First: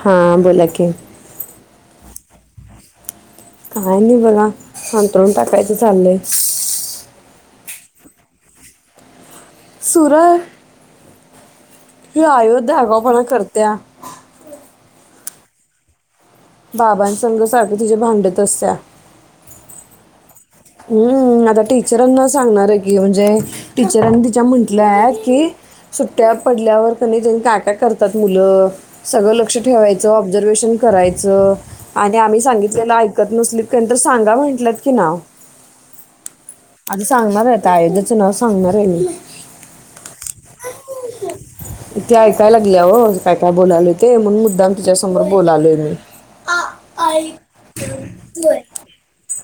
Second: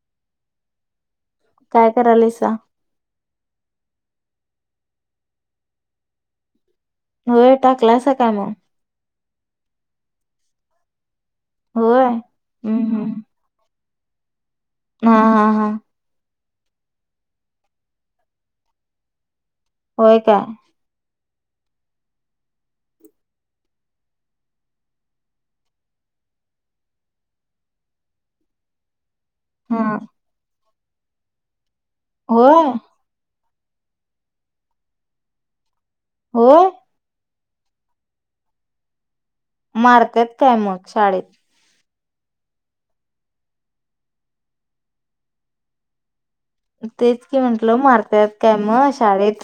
हा बोला की करायलसा [unintelligible] अंथरुण टाकायचं चाललंय हो टाकलसा मग सुरू आहे. होय हम्म हम्म [unintelligible] करत्या हा हा हा. बाबा संघसारख्या तिझ भांडत असत्या होय काय हम्म आता टीचरांना सांगणार आहे की म्हणजे टीचरांनी तिच्या म्हंटल्याय की सुट्ट्या पडल्यावर का नाही त्यांनी काय काय करतात मुलं सगळं लक्ष हा ठेवायचं, ऑब्झर्वेशन करायचं आणि आम्ही होय सांगितलेलं ऐकत नसली तुम्ही सांगा म्हंटलत की ना होय आता सांगणार आहे आता अयोध्याचं नाव सांगणार आहे मी मारतात काय मग शाळेत? इथे ऐकायला लागल्या हो काय काय बोयल ते म्हण मुद्दाम तिच्यासमोर बोलालोय मी तेच की म्हंटलं मारतात काय मग शाळेत?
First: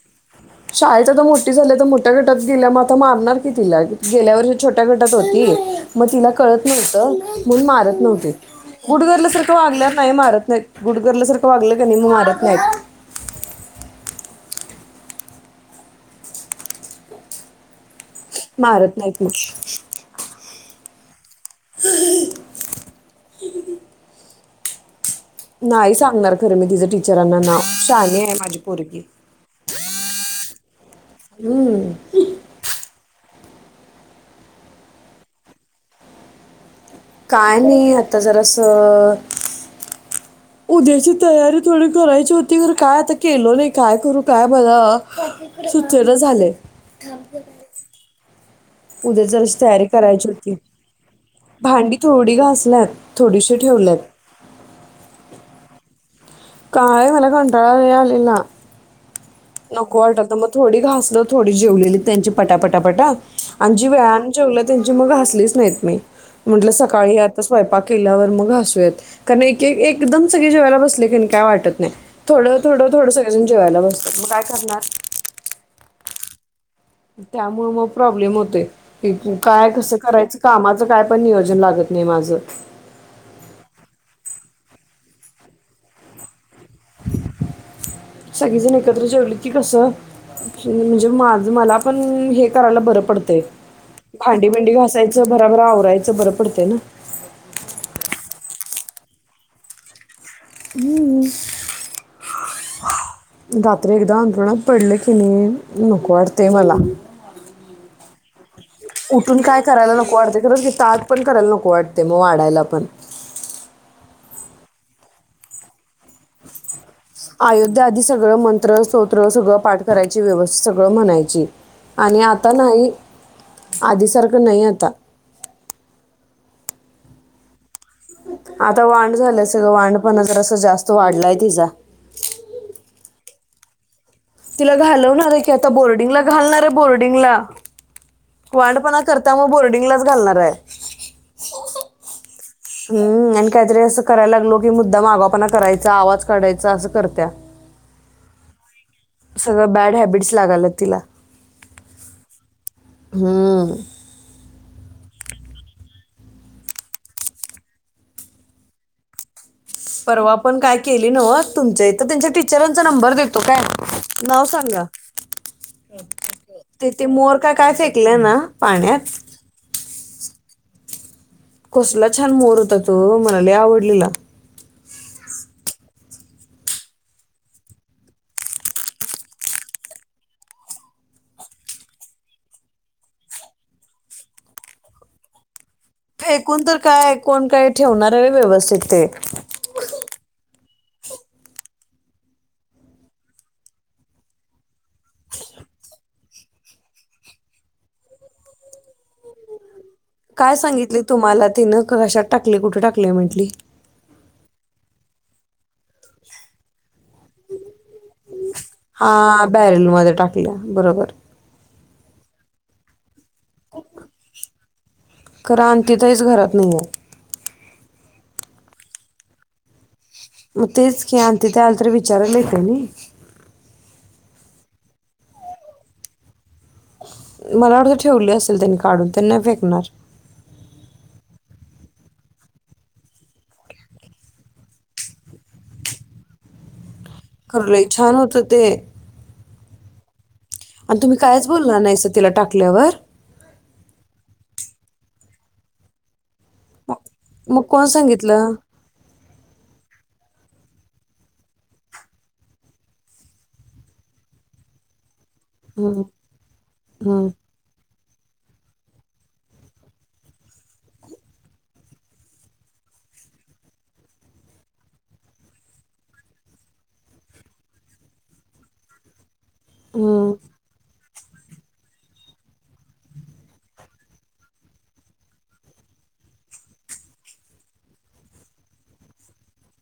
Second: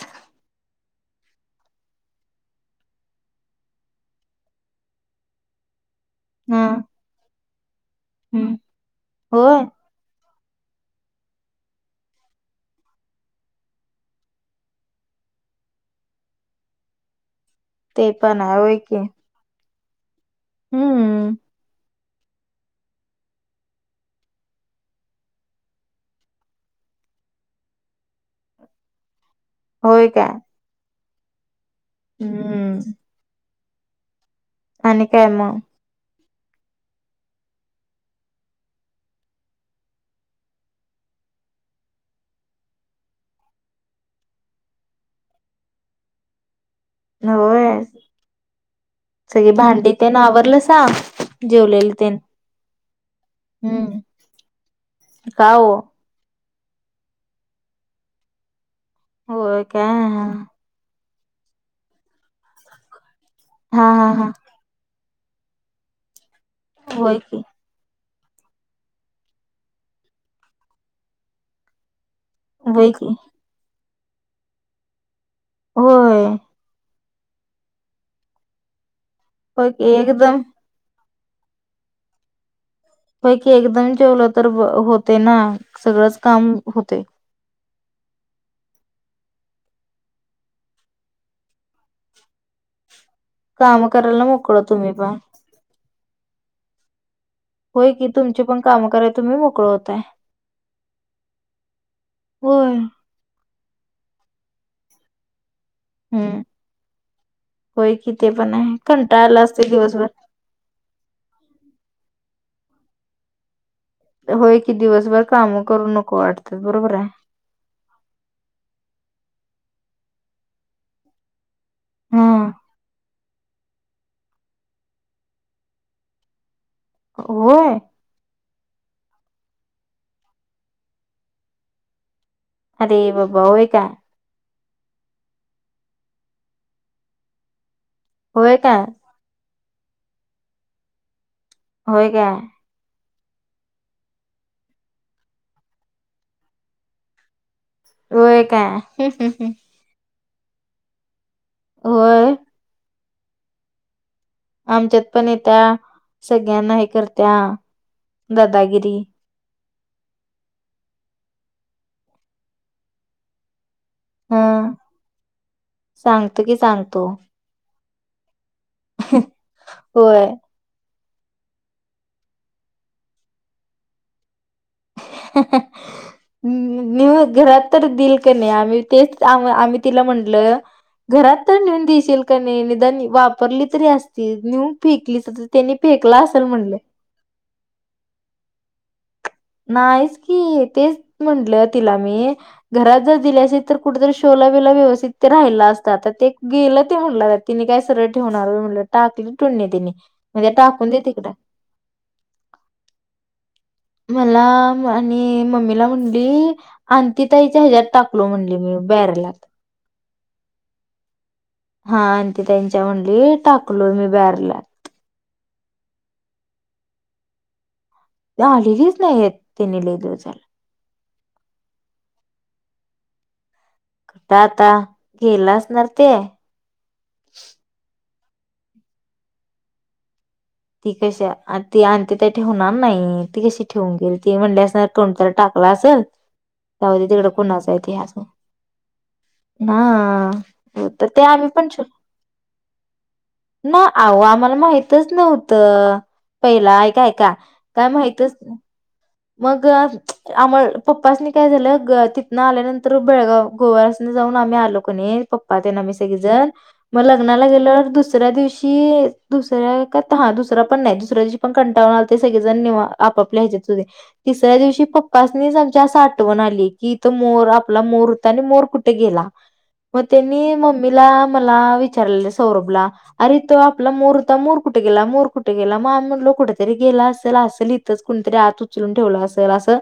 शाळेत आता मोठी झाली तर मोठ्या गटात गेल्या म आता मारणार की तिला गेल्या वर्षी छोट्या गटात होती मग तिला कळत हा नव्हतं म्हणून मारत नव्हते हम्म गुडगरलं सारखं होय वागल्यावर नाही मारत नाही गुडगरल सारखं वागलं का नाही मारत नाहीत ते पण आहे मारत की नाहीत मग हम्म. [inaudible] नाही सांगणार खरं मी तिचं टीचरांना नाव शानि आहे माझी पोरग होय का हम्म. हम्म. आणि काय म काय नाही आता जरास उद्याची तयारी थोडी करायची होती तर काय आता केल नाही काय करू काय बघा सुचना झालय होय उद्या सगळी जराशी तयारी भांडी ते ना करायची होती आवरलं सा भांडी थोडी घासल्यात थोडीशी ठेवल्यात हम्म का ओ? काय मला कंटाळा आलेला होय काय नको वाटलं हा होत, मग थोडी घासल थोडी जेवलेली त्यांची पटापटापटा आणि हा जी हा वेळाने हा जेवलं त्यांची मग घसलीच नाहीत नाही मी, म्हटलं सकाळी होय की आता स्वयंपाक केल्यावर मग घासूयात कारण एक एकदम सगळी जेवायला बसले की नाय काय वाटत नाही थोडं थोडं होय थोडं की सगळेजण जेवायला बसतात मग काय करणार होय. त्यामुळे मग प्रॉब्लेम होतेय कि काय पैकी कसं करायचं एकदम कामाचं काय पण नियोजन लागत नाही माझं पैकी एकदम जेवलं तर होते ना सगळंच काम होते सगळीजण एकत्र जवली की कसं म्हणजे माझ मला पण हे करायला बरं पडतं काम करायला भांडी मोकळ भिंडी तुम्ही पण घासायचं बराबर आवरायचं बरं पडतं ना होय की तुमचे पण काम कराय तुम्ही मोकळ होताय ह होय रात्री एकदा अंतरुणात पडले की नाही नको हम्म वाटते मला होय कि ते पण आहे उठून कंटाळला काय असते करायला दिवसभर नको वाटते ख कि तात पण करायला नको वाटते मग वाढायला पण होय की दिवसभर काम करू नको वाटतात बरोबर आहे अयोध्या आधी सगळं मंत्र स्तोत्र सगळं पाठ करायची व्यवस्थित सगळं म्हणायची आणि हा आता नाही आधीसारखं नाही आता होय आता वांढ झालं अस ग वांढ पण तर असं जास्त वाढलाय तिचा अरे बाबा होय का तिला घालवणार आहे की आता बोर्डिंगला घालणार आहे बोर्डिंगला होय काय क्ांडपणा करता मग बोर्डिंगलाच घालणार आहे होय का हम्म आणि काहीतरी असं करायला लागलो की मुद्दा मागापणा करायचा आवाज काढायचा असं करत्या होय काय सगळं बॅड हॅबिट्स लागाल तिला होय हम आमच्यात पणयेत्या, सगळ्यांना हेकरत्या दादागिरी. परवा पण काय केली नव्ह, तुमच्या इथ त्यांच्या टीचरांचा नंबर देतो काय. नाव हा सांगा? सांगतो की तिथे सांगतो मोर का काय फेकलेय ना! पाण्यात होय! कसला छान मोर होता तो! म्हणाले आवडलेला. [unintelligible] नि मग घरात तर दिल का नाही? आम्ही तेच आम्हा आम्ही तिला म्हटलं! घरात तर नेऊन दिशीलकानयी निदान वापरली तरी असती नेऊन फेकलीस त्यांनी- फेकला असेल एकूण तर म्हणलं काय, कोण काय ठेवणार आहे व्यवस्थित ते? नाहीचकी तेच म्हटलं तिला- नी घरात जर दिली असती तर कुठतर शोला-बीला व्यवस्थित ते राहील असत ते गेलते- फाडला तिने काय सरळ ठेवणार होय म्हणंल टाकली टोळ्यांनी. काय सांगितले तुम्हाला तिन, कहशात टाकले कुठे टाकले म्हंटली. मला आणि मम्मीला म्हंटली आन्तीताईच्या हेजत टाकलो म्हणं- हां बॅरेल मध्ये टाकलय, बरोबर! हां आणि ते त्यांच्या म्हंटली, टाकलो मी ब्यारलात. खर आकींतीईच घरात नायीय. ये आलेलीच नाहीत, तेनी लयी दिवस- झालं मग तेच की आणतीताई आली तर विचारायला येत नाही. कुठ आता, गेलाअसणार ते! मला वाटतय ठेवली असेल त्यांनी काढून ते नाही फेकणार. ती कशी आ ती आनिताताई ठेवणार नाही ती कशी ठेवून घील, ती म्हणंली असणार कोणतरी टाक- ल असेल राहुदे तिकड खरं कुणाचहाय लय ते अस छान म्ह- होतं ते हां- त आणि तर तुम्ही ते कायच आम्ही पण बोलला शो- नाही सर तिला टाकल्यावर ना, आहो आम्हाला माहि- हितच नव्हत पहिला मग आयका -आयका मग कोण काय माहितच. सांगितलं मग आम पप्पासनी काय झालं, तिथनं आल्यानंतर बेळगाव गोव्यासन- तिथ जाऊन आम्हीआलो किनी, पप्पातेन आम्ही हम्म, सगळीजण म हम्म, लग्नाला गेल्यावर दुस सऱ्या दिवशी दुसऱ्या का हां दुसरा पण नाही दुसऱ्या दिवशी पण कंटाळून आलते सगळेजण निवा पल्या-आपल्या हेज्यात सुदे तिसऱ्या दिवशी पप्पासनींच आमच्या अस आठवण आली की तो मोर आपला मोर होता आणि मोर कुठे गेला, मग हम्म, त्यांनी मम्मीला मला विचारेले सौरभला अरे त्यो आपला मोर होता, मोर कुठे गेला? मोर कुठे गेला? मग आम्ही म्हंटलो कुठेतरी गेला असेल, असेल इथच कुणीतरी आत उचलून ठेवला असेल असं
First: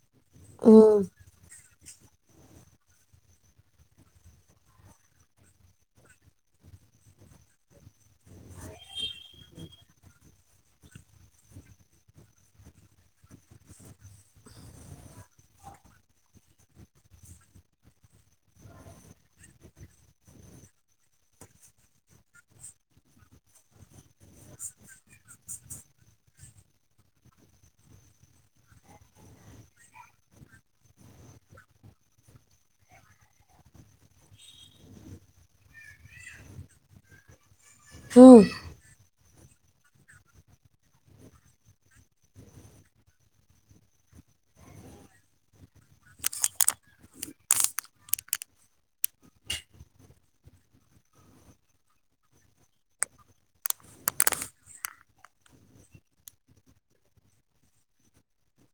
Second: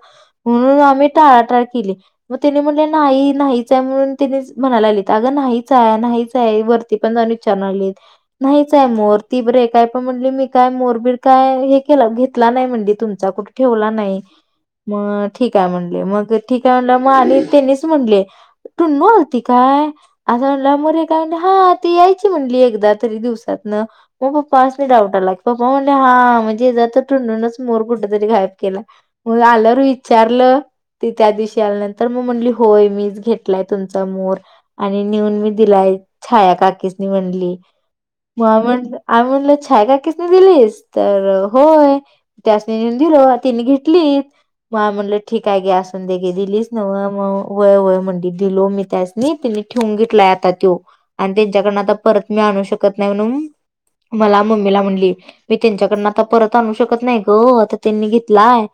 म्हणून हम्म, आम्ही टाळा- टाळ केली. मग तेन्ही म्हणले नाही नाहीच आहे म्हणून तेन्ही म्हणाय लागलीत अगं नाहीच हाय, नाहीच हाय वरती मपण जावून विचारून आलीत. नाहीच हाय मोर ती बरे काय पण म्हणंली, मी काय मोर-बीर काय हे केल. घेतला नाही म्हणली, तुमचा कुठ ठेवला नाही. मग ठीकहाय म्हटले मग ठीकहाय म्हणलं मग आणि त्यांनीच म्हटले. टुन्नू आलती काय? असं म्हंटल्या मग रेखा म्हंटली हां ती यायची म्हणली एकदा तरी दिवसात. न मग पप्पांसनी डाऊट आला की पप्पा म्हणटले हां म्हणजे याचा अर्थ टुन्नूनच मोर कुठे तरी गाय त्याला, व आल्यावर विचारल. ती त्या दिवशी आल्यानंतर मग म्हणली, होय मीच घेतलाय तुमचा मोर आणि नेऊन मी दिलाय. छाया काकीसनीं म्हणली हम्म. मा म्हणल आम्ही म्हणलं, छायकाकीसनीं दिलीस तर होय त्यासनी नेऊन दिलो. त्यानीं घेतलीत. व आम्ही म्हणलं ठीक आहे गे असून दे गे दिलीस नव्ह म-वय-वय म्हणंली दिलो मी त्यासनी ति ते ठेवून घेतलाय आता त्यो आणि त्यांच्याकडन आता परत मी आणू शकत नाही म्हणून मला मम्मीला म्हणंली मी त्यांच्याकडं आता परत आणू शकत नाही गं आता त्यांनी घेत. लाय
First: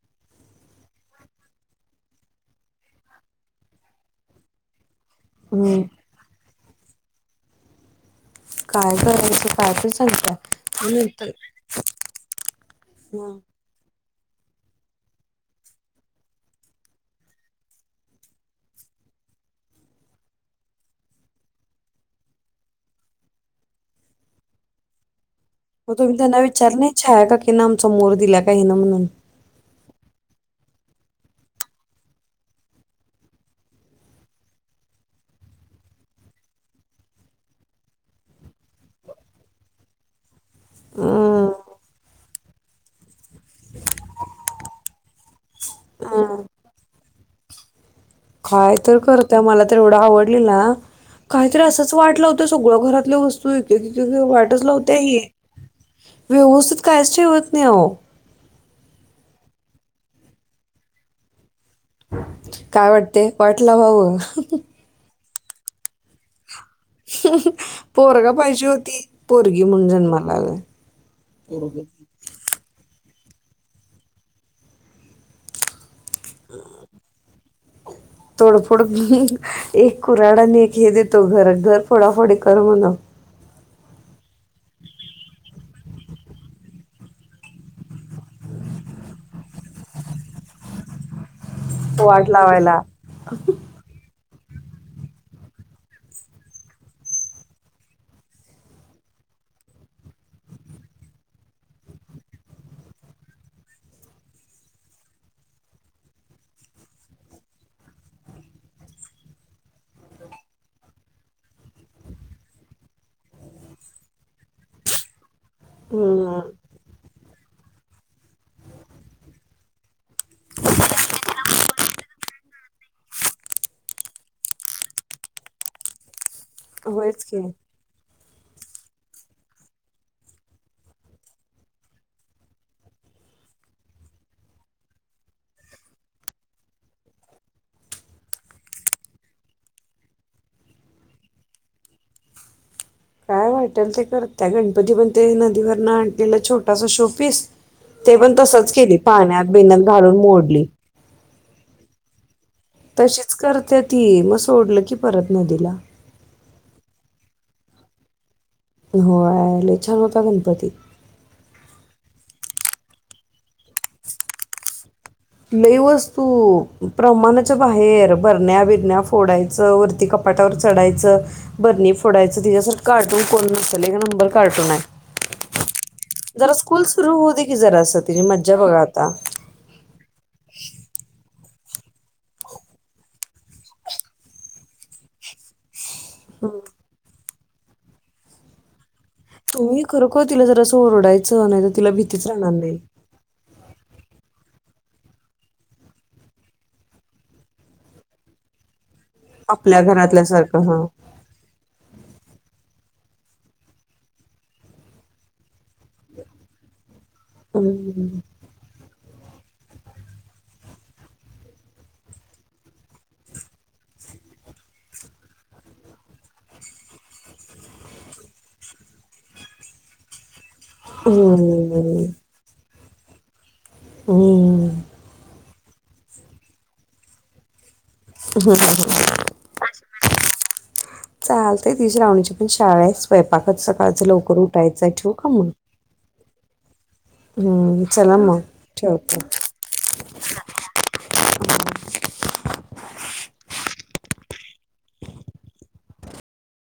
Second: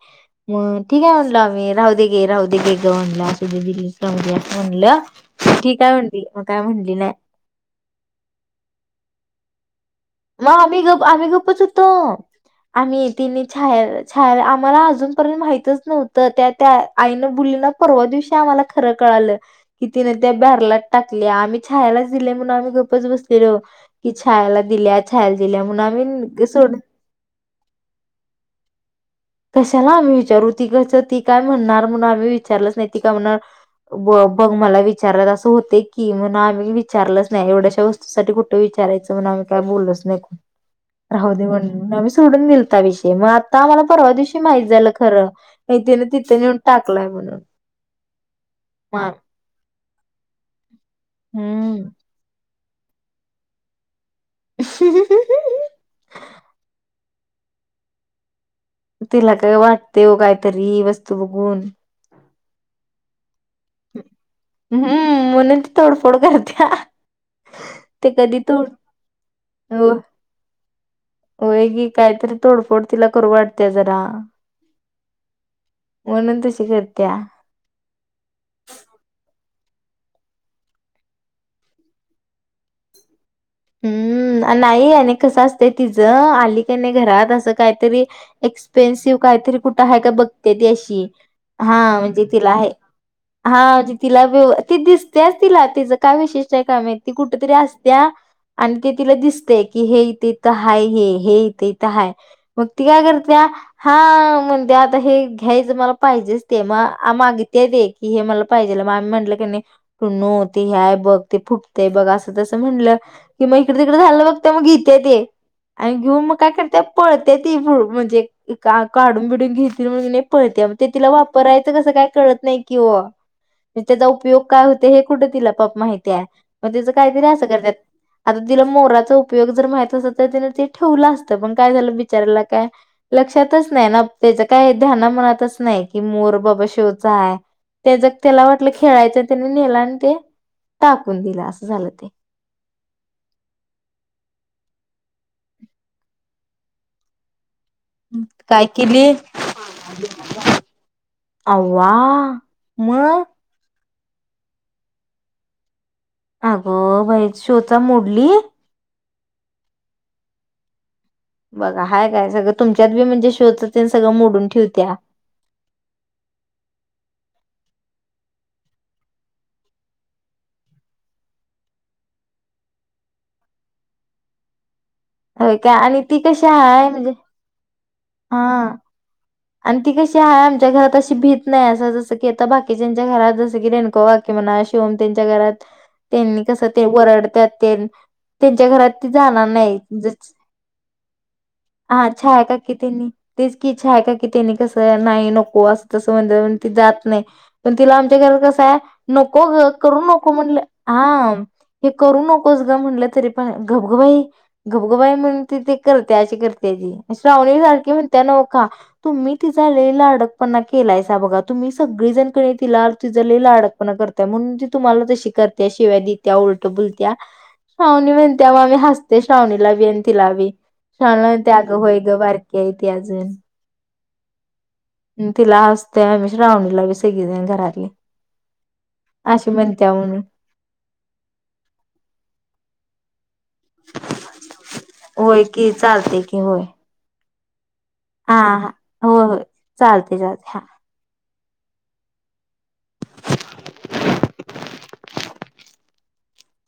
म ठीक आहे म्हणलं आम्ही राहू दे गे राहू दे गे ग म्हणलं दिल्ली म्हणलं. की हम्म काय म्हणली मग काय म्हणली नाही. काय कयचं कायतच. मग आम्ही गप आम्ही गपच होतो आम्ही हम्म तिने छाया. छ आम्हाला अजूनर्यंत माहितच नव्हतं त्या त्या आईनं बुलीना परवा दिवशी आम्हाला खरं कळ. क ति त्या बला टाक आम्ही छलाच दिले म्हणून आम्ही गपच बसले. छाला दिल्या. छायाला दिल्या म्हणून मग तुम्ही त्यांना आम्ही विचार सोड नाही छा आहे का की ना आमचा मोर दिला का ना म्हणून कशाला आम्ही विचारू ती कस ती काय म्हणणार म्हण आम्ही विचारलंच नाही ती काय म्हणणार. ब बघ मला विचारला असं होते की म्हण आम्ही विचारलंच नाही एवढ्याशा वस्तूसाठी कुठे विचार. विचारायचं म्हग आम्ही काय बोललच नाही. राह दे अं म्हणून आम्ही सोडून दिलता विषय मग आता मला परवा दिवशी माहित झालं खरं नाही तिन तिथे अं नेऊन टाकलाय म्हणून काय तर मा करतय मला तर एवढं आवडलेल काहीतरी हम्म असंच वाटलं होत. सगळ घरातल्या वस्तू वाटच लावते व्यवस्थित काची होत नाही हो. तिला का वाटते हो कायतरी वस्तू बघून. काय वाटते वाटलं भाऊ मन ते तोडफोड कर. पोरगा तोड पाहिजे होती पोरगी म्हण जन्माला आ. होयगी काहीतरी तोडफोड तिला करू वाटते जरा म्हणून तशी करत्या तोडफोड. एक कुराडाने एक हे देतो घर घर फोडाफोडी कर म्हणा. हम्म. नाही कस असत ति आली का नाही घरात असं काहीतरी एक्सपेन्सिव काहीतरी कुठं आहे का बघते त अशी. हा म्हणजे वाट तिला हाय लावायला हा म्हजे तिला हो ती दिसतेच तिला तिचं काय विशिष्ट आहे काय माहित ती कुठ तरी असत्या आणि ते तिला दिसतयं की हे इथे इथं हाय हे हे इथे इथं हाय मग ती काय करतेया हा म्हणते आता हे घ्यायचं मला पाहिजेच ते मग मागित दे ते की हे मला पाहिजेल म आम्ही म्हटलं की नायं टुनों ते ह्याय बघ ते फुटतेय बघ असं तसं म्हणलं की म इकडे तिकडें झालं बघते मग घेते ते आणि घेऊन मग हम्म काय करते पळते ती पु म्हणजे का काढून बिडून घेततील म्हणुन ये पळते ते तिला वापरायचं कसं काय कळत नाही की ओ नी त्याचा उपयोग काय होतयं हे कुठं तिला पप माहितीये. म त्याचं होयच काहीतरी की असं करत्यात आता तिला मोराचा उपयोग जर माहित असता तर तिने ते ठेवलं असतं पण काय झालं बिचाऱ्याला काय लक्षातच नायं ना त्याच कायं ध्याना मनातच नायं की मोर बाबा शोचा हाय. त्याज त्याला वाटलं खेळायचं त्यानी नेला आणि ते टाकून दिला असं झालं ते काय वाटेल ते करत्या गणपती पण ते नदीवरन आणलेलं छोटासा शो पीस ते पण तसच केली पाण्यात बिण्यात घालून मोडली. अवा तशीच करते ती मग सोडलं की परत नदीला अगं बाई शो चा मोडली. होय लयं छान होता गणपती. बघा हाय काय सगळं तुमच्यात बी म्हणजे शो चं तेण सगळं मोडून ठेवतीया. लय वस्तू प्रमाणाच्या बाहेर भरण्या बिरण्या फोडायचं वरती कप पाटावर चढायचं बरणी फोडायचं तिच्यासारखं कारटून कोण नसल एक नंबर कारटून हाय. होय का आणि ती कशी जरा स्कूल आहे म्हणजे सुरू होवू दे की जरास तिजी हा मज्जा बघा आता त्या घरात अशी भी त नाही असं जसं की आता बाकीच्या घरात जसं की रेणको काकी म्हणा शिवम त्यांच्या घरात त्यांनी हम्म कस ते वरडत्यात तेण त्यांच्या घरात जाणार नाही तुम्ही ज खरोखर तिला जरासं ओरडायचं नाही तर तिला हा भीतीच छाया राहणार काकी नाही. त्यांनी तेच की छाया काकी त्यांनी कस नाही नको अस तस म्हणल म्हणून ती जात नायं पण तिला आमच्या घरात कसं आहे. नको गं आपल्या करून नको म्हणलं घरातल्यासारखं हां. हा हे करू नकोस ग म्हणलं तरी पण गबागबाई गबगबाई म्हण त ते करते अशी करते ती श्रावणी सारखी हं. म्हणत्या न्हवं का तुम्ही तिचा लई लाडपणा केलायसा बघा तुम्ही सगळी जण कनय तिला तिंज लयं लाडकंपणा करताय म्हणून ती तुम्हाला ती कशी करते शिव्या देत्या उलट बोलत्या. श्रावणी म्हणते म आम्ही हसते श्रावणीला बी आणि तिला बी श्रावणीला म्हणते अग व्हय हं. की हाय ती अजून हम्म तिला हसतेयं श्रावणीला बी सगलीजन घरातली असं म्हणत्या म्हणून चालते ती श्रावणीची पण शाळा यं स्वय पाकच सकाळच लवकर उठायचंय ठेवू का होय मंग की चालते की होय हम्म हा हा हो होय चालते चालते हा